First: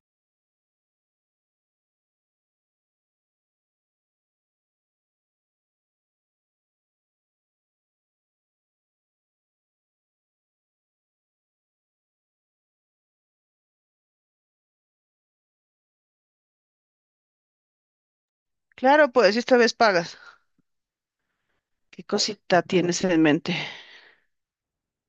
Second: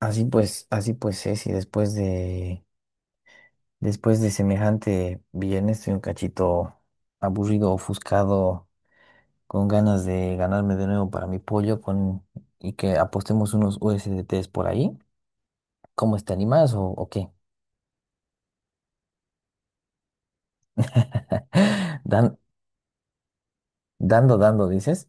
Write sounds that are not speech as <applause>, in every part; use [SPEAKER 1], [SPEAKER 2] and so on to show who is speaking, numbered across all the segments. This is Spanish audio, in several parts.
[SPEAKER 1] Así pues es, y después de semejante viernes estoy un cachito aburrido, ofuscado, con ganas de ganarme de nuevo para mi pollo con, y que apostemos unos USDTs por ahí. ¿Cómo te animas o qué?
[SPEAKER 2] Claro, pues si esta vez pagas.
[SPEAKER 1] <laughs>
[SPEAKER 2] ¿Qué
[SPEAKER 1] Dan-
[SPEAKER 2] cosita tienes en mente?
[SPEAKER 1] dando, dices.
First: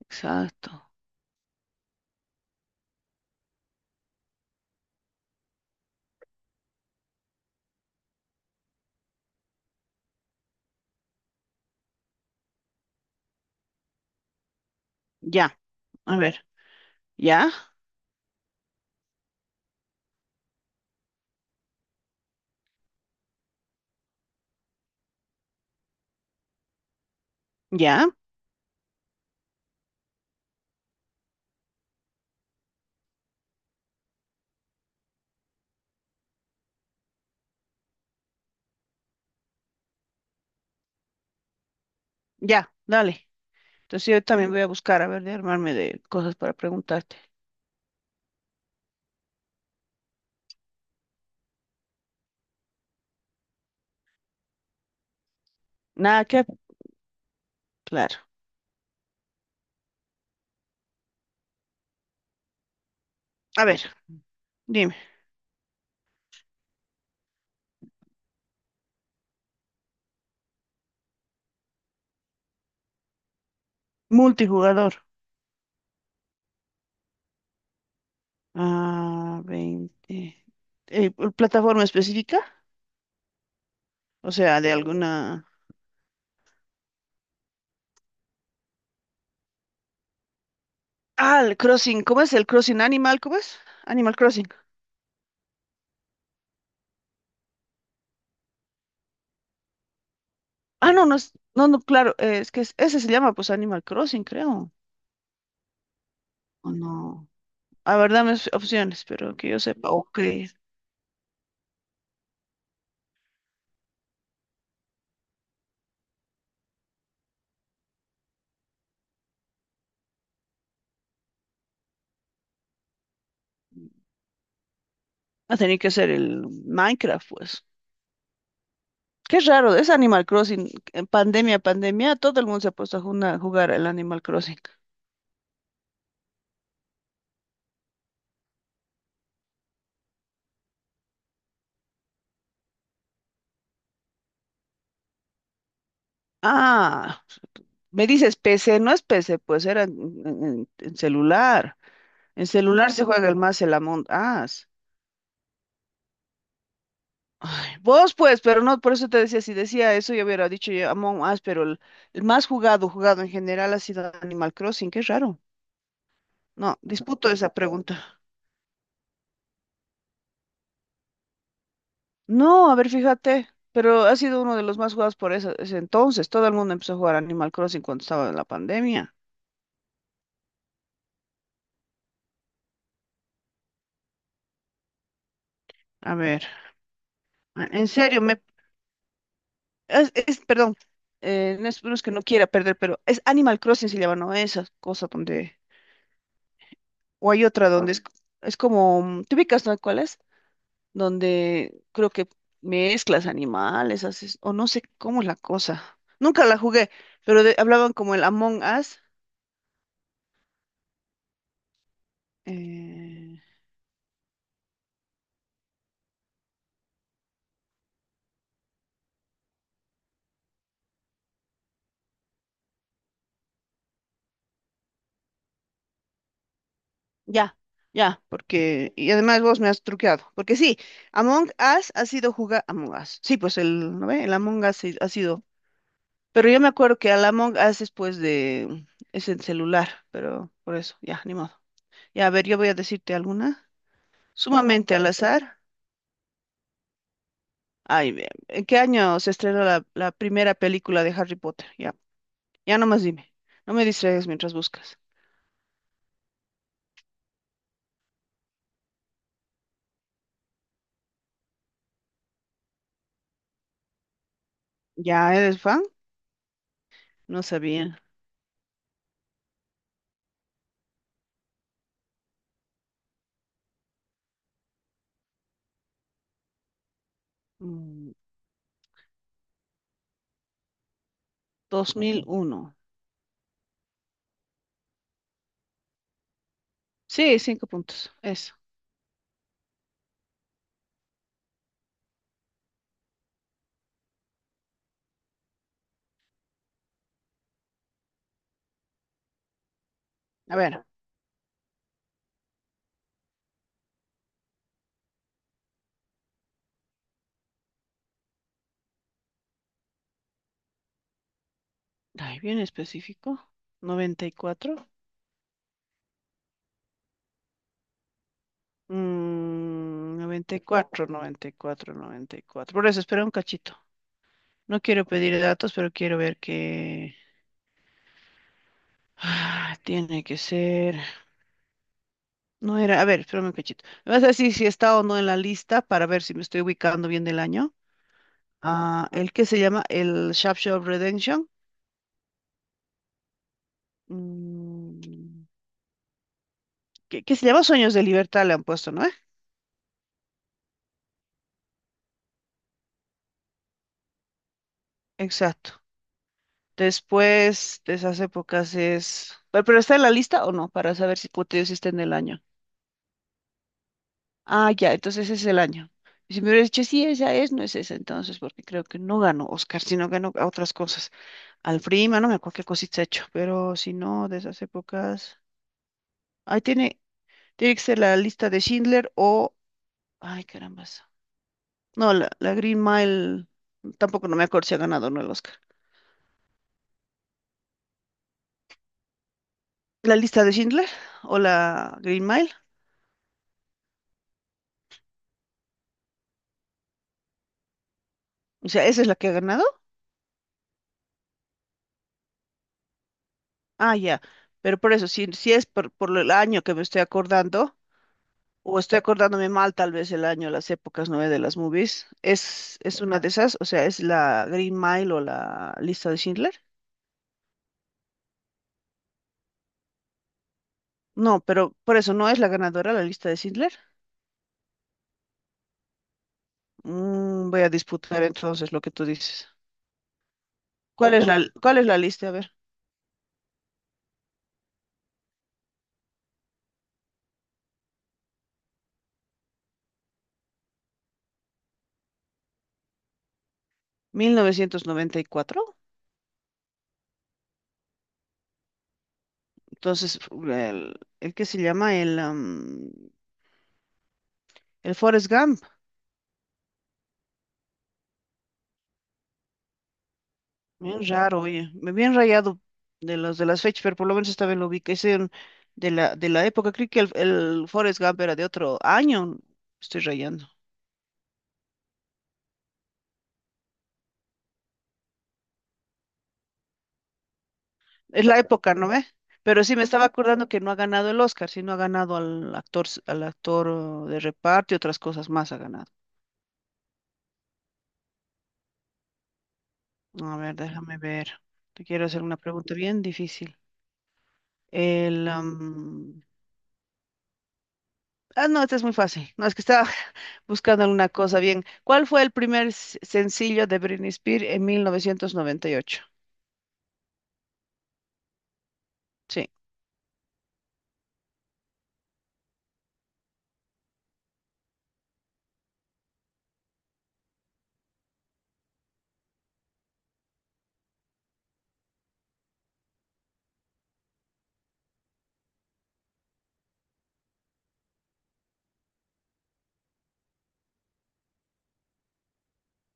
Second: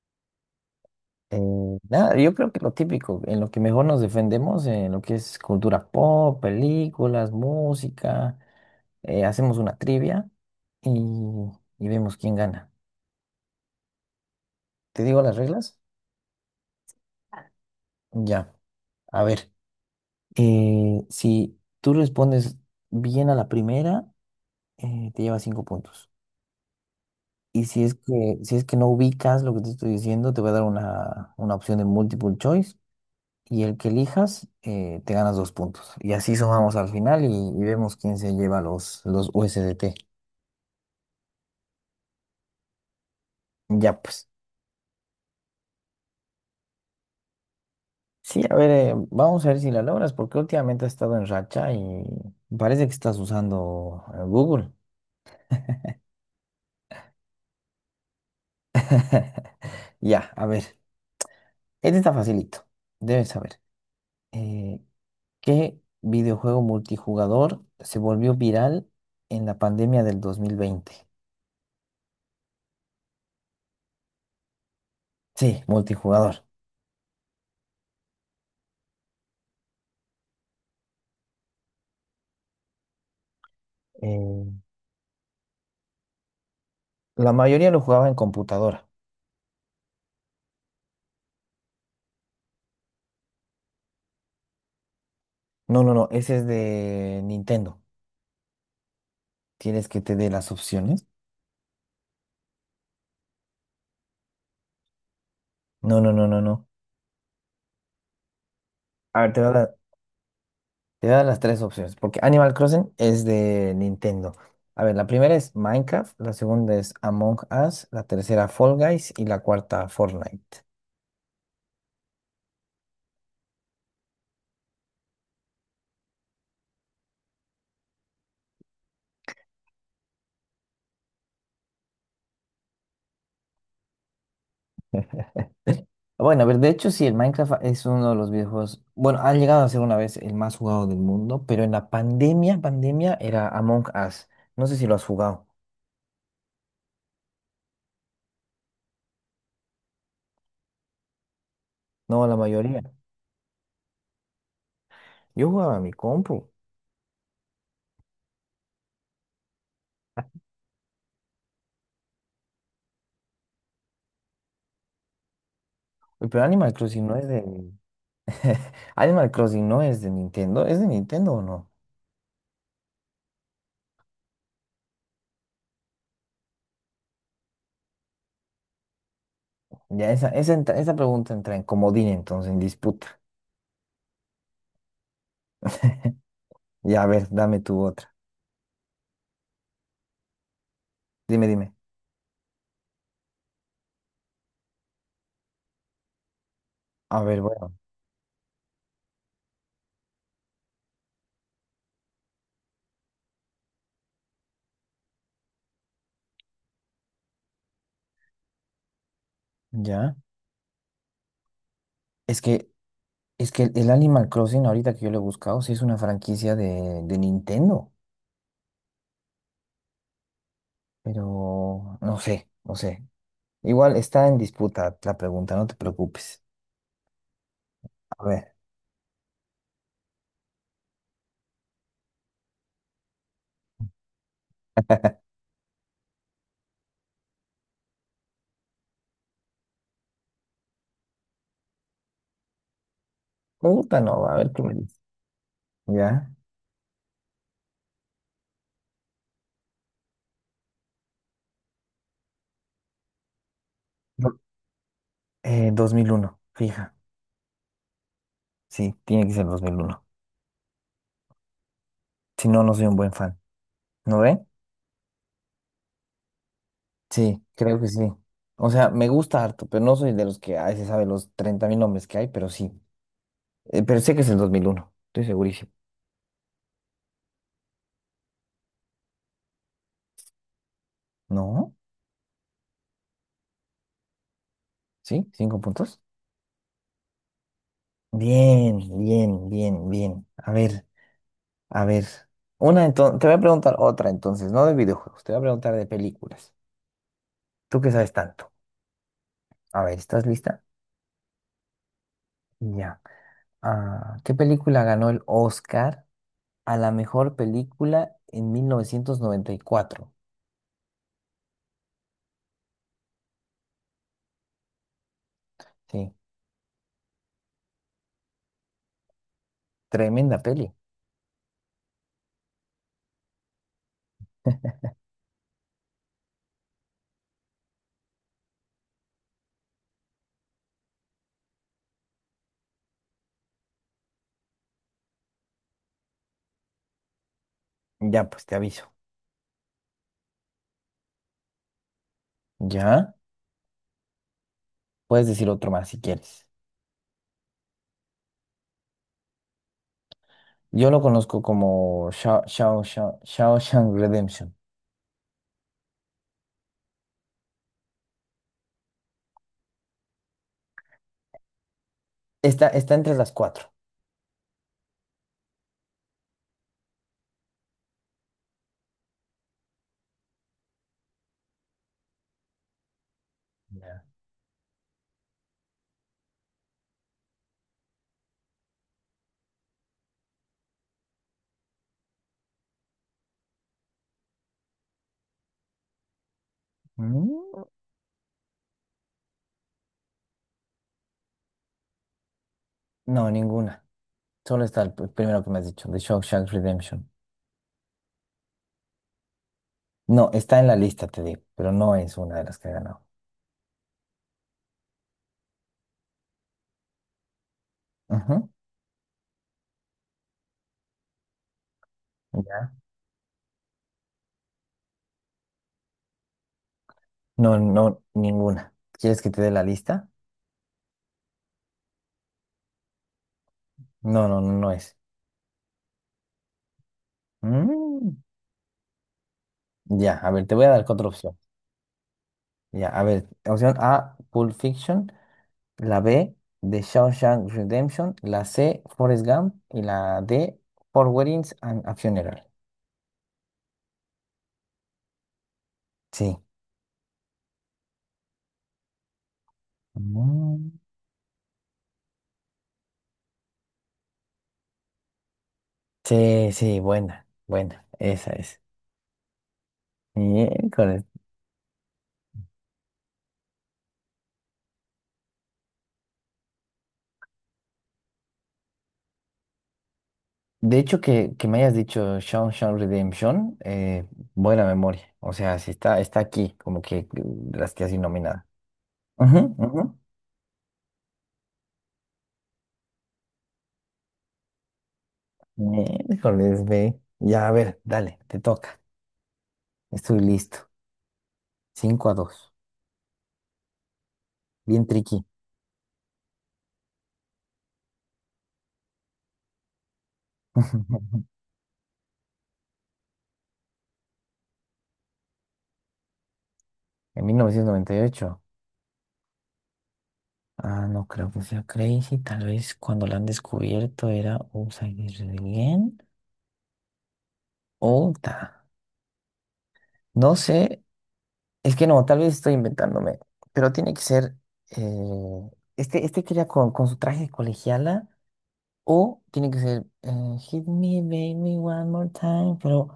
[SPEAKER 2] Exacto.
[SPEAKER 1] Eh, nada, yo creo que lo típico, en lo que mejor nos defendemos, en lo que es cultura pop, películas, música, hacemos una trivia y, y vemos quién gana. ¿Te digo las
[SPEAKER 2] Ya,
[SPEAKER 1] reglas?
[SPEAKER 2] a ver, ya,
[SPEAKER 1] Ya. A ver, si tú respondes bien a la primera, te llevas cinco puntos. Y si es
[SPEAKER 2] ya,
[SPEAKER 1] que, si es que no ubicas lo que te estoy diciendo, te voy a dar una opción de multiple choice. Y el que elijas, te ganas dos puntos. Y así sumamos al final y vemos quién se lleva los USDT.
[SPEAKER 2] ya, dale.
[SPEAKER 1] Ya
[SPEAKER 2] Entonces yo
[SPEAKER 1] pues.
[SPEAKER 2] también voy a buscar, a ver, de armarme de cosas para preguntarte.
[SPEAKER 1] Sí, a ver, vamos a ver si la logras, porque últimamente has estado en racha y parece que estás usando Google.
[SPEAKER 2] Nada que, claro.
[SPEAKER 1] <laughs> Ya, a ver. Este está facilito, debes saber.
[SPEAKER 2] A ver,
[SPEAKER 1] Eh,
[SPEAKER 2] dime,
[SPEAKER 1] ¿qué videojuego multijugador se volvió viral en la pandemia del 2020?
[SPEAKER 2] multijugador.
[SPEAKER 1] Sí, multijugador.
[SPEAKER 2] Ah, 20. Eh, ¿Plataforma específica? O
[SPEAKER 1] Eh,
[SPEAKER 2] sea, de alguna...
[SPEAKER 1] la mayoría lo jugaba en computadora.
[SPEAKER 2] Ah, el Crossing, ¿cómo es? ¿El Crossing Animal? ¿Cómo es? Animal Crossing.
[SPEAKER 1] No, no, no, ese es de Nintendo. ¿Quieres que te dé las
[SPEAKER 2] Ah, no,
[SPEAKER 1] opciones?
[SPEAKER 2] no, no, no, claro, es que ese se llama pues Animal Crossing, creo.
[SPEAKER 1] No, no, no, no, no.
[SPEAKER 2] ¿O no? A ver, dame opciones,
[SPEAKER 1] A ver,
[SPEAKER 2] pero
[SPEAKER 1] te voy
[SPEAKER 2] que
[SPEAKER 1] a
[SPEAKER 2] yo
[SPEAKER 1] dar,
[SPEAKER 2] sepa. Ok.
[SPEAKER 1] te voy a dar las tres opciones, porque Animal Crossing es de Nintendo. A ver, la primera es Minecraft, la segunda es Among Us, la tercera Fall Guys y la cuarta Fortnite.
[SPEAKER 2] Va a tener que ser el Minecraft, pues. Qué raro, es Animal Crossing. En pandemia, pandemia, todo el mundo se ha puesto a jugar el Animal Crossing.
[SPEAKER 1] Bueno, a ver, de hecho sí, el Minecraft es uno de los videojuegos, bueno, ha llegado a ser una vez el más jugado del mundo, pero en la pandemia era Among Us. No sé si lo has jugado,
[SPEAKER 2] Ah, me dices PC, no es PC, pues era en celular.
[SPEAKER 1] no, la
[SPEAKER 2] En celular
[SPEAKER 1] mayoría.
[SPEAKER 2] se juega el más el Among Us.
[SPEAKER 1] Yo jugaba a mi compu.
[SPEAKER 2] Ay, vos pues, pero no, por eso te decía, si decía eso yo hubiera dicho yo Among Us, pero el más jugado, jugado en general ha sido Animal Crossing, qué raro.
[SPEAKER 1] Uy, pero
[SPEAKER 2] No,
[SPEAKER 1] Animal Crossing no es
[SPEAKER 2] disputo
[SPEAKER 1] de—
[SPEAKER 2] esa pregunta.
[SPEAKER 1] <laughs> Animal Crossing no es de Nintendo. ¿Es de Nintendo o no?
[SPEAKER 2] No, a ver, fíjate, pero ha sido uno de los más jugados por ese, ese entonces. Todo el mundo empezó a jugar Animal Crossing cuando estaba en la pandemia.
[SPEAKER 1] Ya, esa pregunta entra en comodín entonces, en disputa.
[SPEAKER 2] A ver,
[SPEAKER 1] Ya, a ver, dame tu
[SPEAKER 2] en
[SPEAKER 1] otra.
[SPEAKER 2] serio, perdón,
[SPEAKER 1] Dime,
[SPEAKER 2] no
[SPEAKER 1] dime.
[SPEAKER 2] es, no es que no quiera perder, pero es Animal Crossing se llama, ¿no? Esa cosa donde,
[SPEAKER 1] A
[SPEAKER 2] o
[SPEAKER 1] ver,
[SPEAKER 2] hay otra
[SPEAKER 1] bueno,
[SPEAKER 2] donde es como, ¿te ubicas, no? ¿Cuál es? Donde creo que mezclas animales, haces, o no sé cómo es la cosa. Nunca la jugué, pero hablaban como el Among Us.
[SPEAKER 1] ya. Es que,
[SPEAKER 2] eh,
[SPEAKER 1] es que el Animal Crossing, ahorita que yo lo he buscado, sí es una franquicia de Nintendo. Pero no sé, no sé. Igual está en disputa la pregunta, no te preocupes.
[SPEAKER 2] Ya, ya,
[SPEAKER 1] A ver,
[SPEAKER 2] porque, y además vos me has truqueado, porque sí, Among Us ha sido jugar, Among Us, sí, pues el, ¿no ve? El Among Us sí ha sido, pero yo me acuerdo que al Among Us es pues de, es en celular, pero por eso, ya, ni modo. Ya, a ver, yo voy a decirte alguna,
[SPEAKER 1] pregunta no, a ver qué me
[SPEAKER 2] sumamente
[SPEAKER 1] dices.
[SPEAKER 2] al azar,
[SPEAKER 1] ¿Ya?
[SPEAKER 2] ay, ¿en qué año se estrenó la primera película de Harry Potter? Ya, ya nomás dime, no me distraigas
[SPEAKER 1] Do-
[SPEAKER 2] mientras buscas.
[SPEAKER 1] dos mil uno fija. Sí, tiene que ser 2001. Si no, no soy un buen fan. ¿No ve?
[SPEAKER 2] ¿Ya eres fan?
[SPEAKER 1] Sí,
[SPEAKER 2] No
[SPEAKER 1] creo que
[SPEAKER 2] sabía.
[SPEAKER 1] sí. O sea, me gusta harto, pero no soy de los que, ay, se sabe los 30,000 nombres que hay, pero sí. Pero sé que es el 2001, estoy segurísimo.
[SPEAKER 2] Mm,
[SPEAKER 1] ¿No?
[SPEAKER 2] 2001.
[SPEAKER 1] ¿Sí? ¿Cinco puntos?
[SPEAKER 2] Sí, cinco puntos. Es.
[SPEAKER 1] Bien, bien, bien, bien. A ver, una entonces, te voy a preguntar otra entonces, no de videojuegos, te voy a preguntar de películas. Tú que sabes tanto. A ver, ¿estás
[SPEAKER 2] A
[SPEAKER 1] lista?
[SPEAKER 2] ver,
[SPEAKER 1] Ya. Ah, ¿qué película ganó el Oscar a la mejor película en 1994?
[SPEAKER 2] ay, bien específico. 94.
[SPEAKER 1] Sí,
[SPEAKER 2] Mm,
[SPEAKER 1] tremenda
[SPEAKER 2] noventa y
[SPEAKER 1] peli.
[SPEAKER 2] cuatro. noventa y cuatro, noventa y cuatro. Por eso, espera un cachito. No quiero pedir datos, pero quiero ver que... Ah, tiene que ser... No era... A ver, espérame un cachito. Me vas a decir si está o no en la lista para ver si me estoy ubicando bien del año.
[SPEAKER 1] Ya, pues te aviso.
[SPEAKER 2] Ah, el que se llama el Shop Redemption.
[SPEAKER 1] Ya, puedes
[SPEAKER 2] Mm,
[SPEAKER 1] decir otro más si quieres.
[SPEAKER 2] ¿qué se llama? Sueños de Libertad le han puesto, ¿no? ¿Eh?
[SPEAKER 1] Yo lo conozco como Shawshank Redemption.
[SPEAKER 2] Exacto. Después de esas épocas es... ¿Pero está en la lista o no? Para saber si, como te digo, si está en el año.
[SPEAKER 1] Está entre las cuatro.
[SPEAKER 2] Ah, ya, entonces ese es el año. Y si me hubiera dicho, sí, esa es, no es esa, entonces, porque creo que no ganó Oscar, sino ganó a otras cosas. Al Prima, no me acuerdo qué cosita ha hecho, pero si
[SPEAKER 1] Ya.
[SPEAKER 2] no, de esas épocas. Ahí tiene, tiene que ser la lista de Schindler o. Ay, carambas. No, la Green Mile. Tampoco no me acuerdo si ha ganado o no el Oscar.
[SPEAKER 1] Mm,
[SPEAKER 2] ¿La lista de Schindler o la Green Mile?
[SPEAKER 1] No ninguna. Solo está el primero que me has dicho, The Shawshank Redemption.
[SPEAKER 2] O sea, esa es la que ha ganado.
[SPEAKER 1] No, está en la lista, te digo, pero no es una de las que he ganado.
[SPEAKER 2] Ah, ya. Pero por eso, si, si es por el año que me estoy acordando,
[SPEAKER 1] Ujú.
[SPEAKER 2] o estoy acordándome mal tal vez el año, las épocas nueve de las movies,
[SPEAKER 1] Ya.
[SPEAKER 2] es una de esas, o sea, es la Green Mile o la lista de Schindler.
[SPEAKER 1] No, no, ninguna. ¿Quieres que te dé la lista?
[SPEAKER 2] No, pero por eso no es la ganadora la lista de Schindler.
[SPEAKER 1] No, no, no, no es.
[SPEAKER 2] Mm, voy a
[SPEAKER 1] Mm,
[SPEAKER 2] disputar entonces lo que tú dices.
[SPEAKER 1] Ya, a ver, te voy a dar otra opción.
[SPEAKER 2] ¿Cuál es la lista? A ver,
[SPEAKER 1] Ya, a ver, opción A, Pulp Fiction, la B, The Shawshank Redemption, la C, Forrest Gump y la D, Four Weddings and a Funeral.
[SPEAKER 2] 1994.
[SPEAKER 1] Sí.
[SPEAKER 2] Entonces,
[SPEAKER 1] Mm.
[SPEAKER 2] el que se llama el, am, el Forrest Gump.
[SPEAKER 1] Sí, sí, buena, buena, esa es. Bien.
[SPEAKER 2] Bien raro, oye, me bien rayado de los de las fechas, pero por lo menos esta vez lo vi, que es de de la época, creo que el Forrest Gump era de otro año, estoy rayando,
[SPEAKER 1] De hecho, que me hayas dicho Sean Redemption, buena memoria. O sea, sí está aquí, como que las que así
[SPEAKER 2] es la
[SPEAKER 1] nominada.
[SPEAKER 2] época, ¿no ve?
[SPEAKER 1] Ujú,
[SPEAKER 2] Pero sí, me
[SPEAKER 1] ujú.
[SPEAKER 2] estaba acordando que no ha ganado el Oscar, sí, no ha ganado al actor, al actor oh, de reparto y otras cosas más ha ganado.
[SPEAKER 1] Miércoles, ve. Ya, a ver, dale, te toca. Estoy
[SPEAKER 2] A ver,
[SPEAKER 1] listo.
[SPEAKER 2] déjame ver, te quiero
[SPEAKER 1] cinco a
[SPEAKER 2] hacer una
[SPEAKER 1] dos
[SPEAKER 2] pregunta bien difícil.
[SPEAKER 1] Bien tricky.
[SPEAKER 2] El, am, ah, no, esta es muy fácil, no, es que estaba, buscando alguna
[SPEAKER 1] <laughs>
[SPEAKER 2] cosa bien. ¿Cuál fue el primer sencillo de Britney Spears en 1998?
[SPEAKER 1] En 1998.
[SPEAKER 2] Sí,
[SPEAKER 1] Ah, no creo que sea Crazy. Tal vez cuando la han descubierto era Upside Down Again. O ta. No sé. Es que no, tal vez estoy inventándome, pero tiene que ser, eh, este que era con su traje de colegiala, o tiene que ser Hit Me Baby One More Time, pero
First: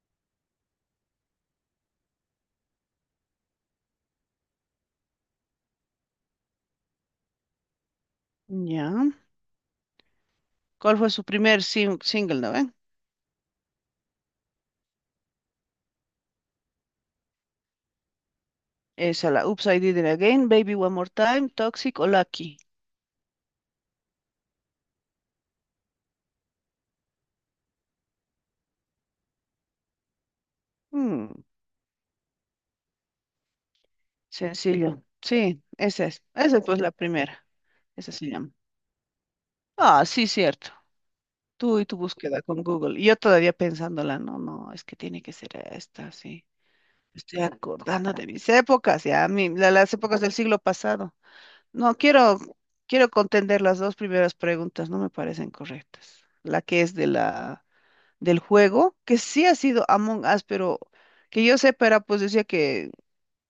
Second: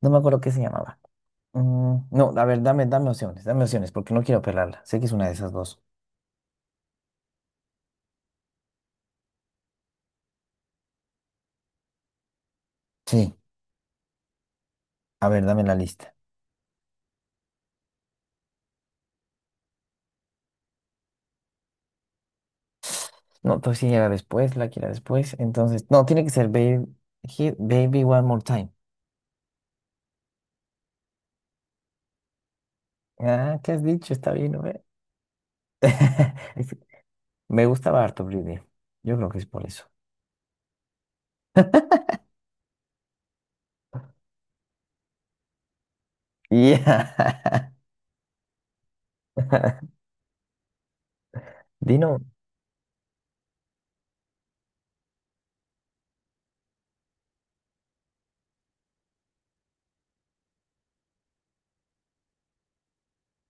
[SPEAKER 1] no me acuerdo qué se llamaba. No, a ver, dame opciones, porque no quiero pelarla. Sé que es una de esas dos.
[SPEAKER 2] ya. ¿Cuál fue su primer single, no ven?
[SPEAKER 1] Sí, a ver, dame la lista.
[SPEAKER 2] Esa, la Oops, I Did It Again, Baby One More Time, Toxic o Lucky.
[SPEAKER 1] No, pues sí, era después, la que era después. Entonces, no, tiene que ser Hit Baby One More Time.
[SPEAKER 2] Mm,
[SPEAKER 1] Ah, ¿qué has dicho? Está bien, ¿no?
[SPEAKER 2] sencillo. Sí, esa es. Esa pues
[SPEAKER 1] <laughs>
[SPEAKER 2] la primera.
[SPEAKER 1] Me gustaba
[SPEAKER 2] Esa
[SPEAKER 1] harto
[SPEAKER 2] se llama.
[SPEAKER 1] Britney. Yo creo que es por eso.
[SPEAKER 2] Ah, sí, cierto. Tú y tu
[SPEAKER 1] <laughs>
[SPEAKER 2] búsqueda con Google. Y yo todavía pensándola, no, no, es que tiene que ser esta, sí. Estoy
[SPEAKER 1] Ya.
[SPEAKER 2] acordando de mis épocas, ya, las
[SPEAKER 1] <laughs>
[SPEAKER 2] épocas del siglo pasado. No,
[SPEAKER 1] Dino,
[SPEAKER 2] quiero, quiero contender las dos primeras preguntas, no me parecen correctas. La que es de del juego, que sí ha sido Among Us, pero que yo sepa era, pues decía que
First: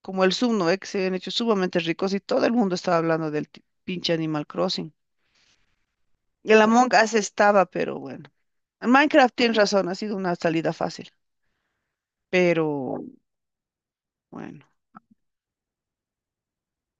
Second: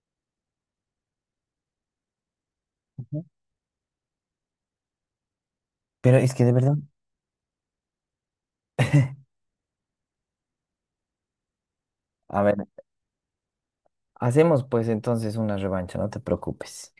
[SPEAKER 2] como el Zoom, ¿no? Que se habían hecho sumamente ricos y todo el mundo estaba
[SPEAKER 1] ujú,
[SPEAKER 2] hablando del pinche Animal Crossing.
[SPEAKER 1] pero es que de
[SPEAKER 2] Y el
[SPEAKER 1] verdad.
[SPEAKER 2] Among Us estaba, pero bueno. En Minecraft tienes razón, ha sido una salida fácil,
[SPEAKER 1] A ver,
[SPEAKER 2] pero
[SPEAKER 1] hacemos
[SPEAKER 2] bueno.
[SPEAKER 1] pues entonces una revancha, no te preocupes.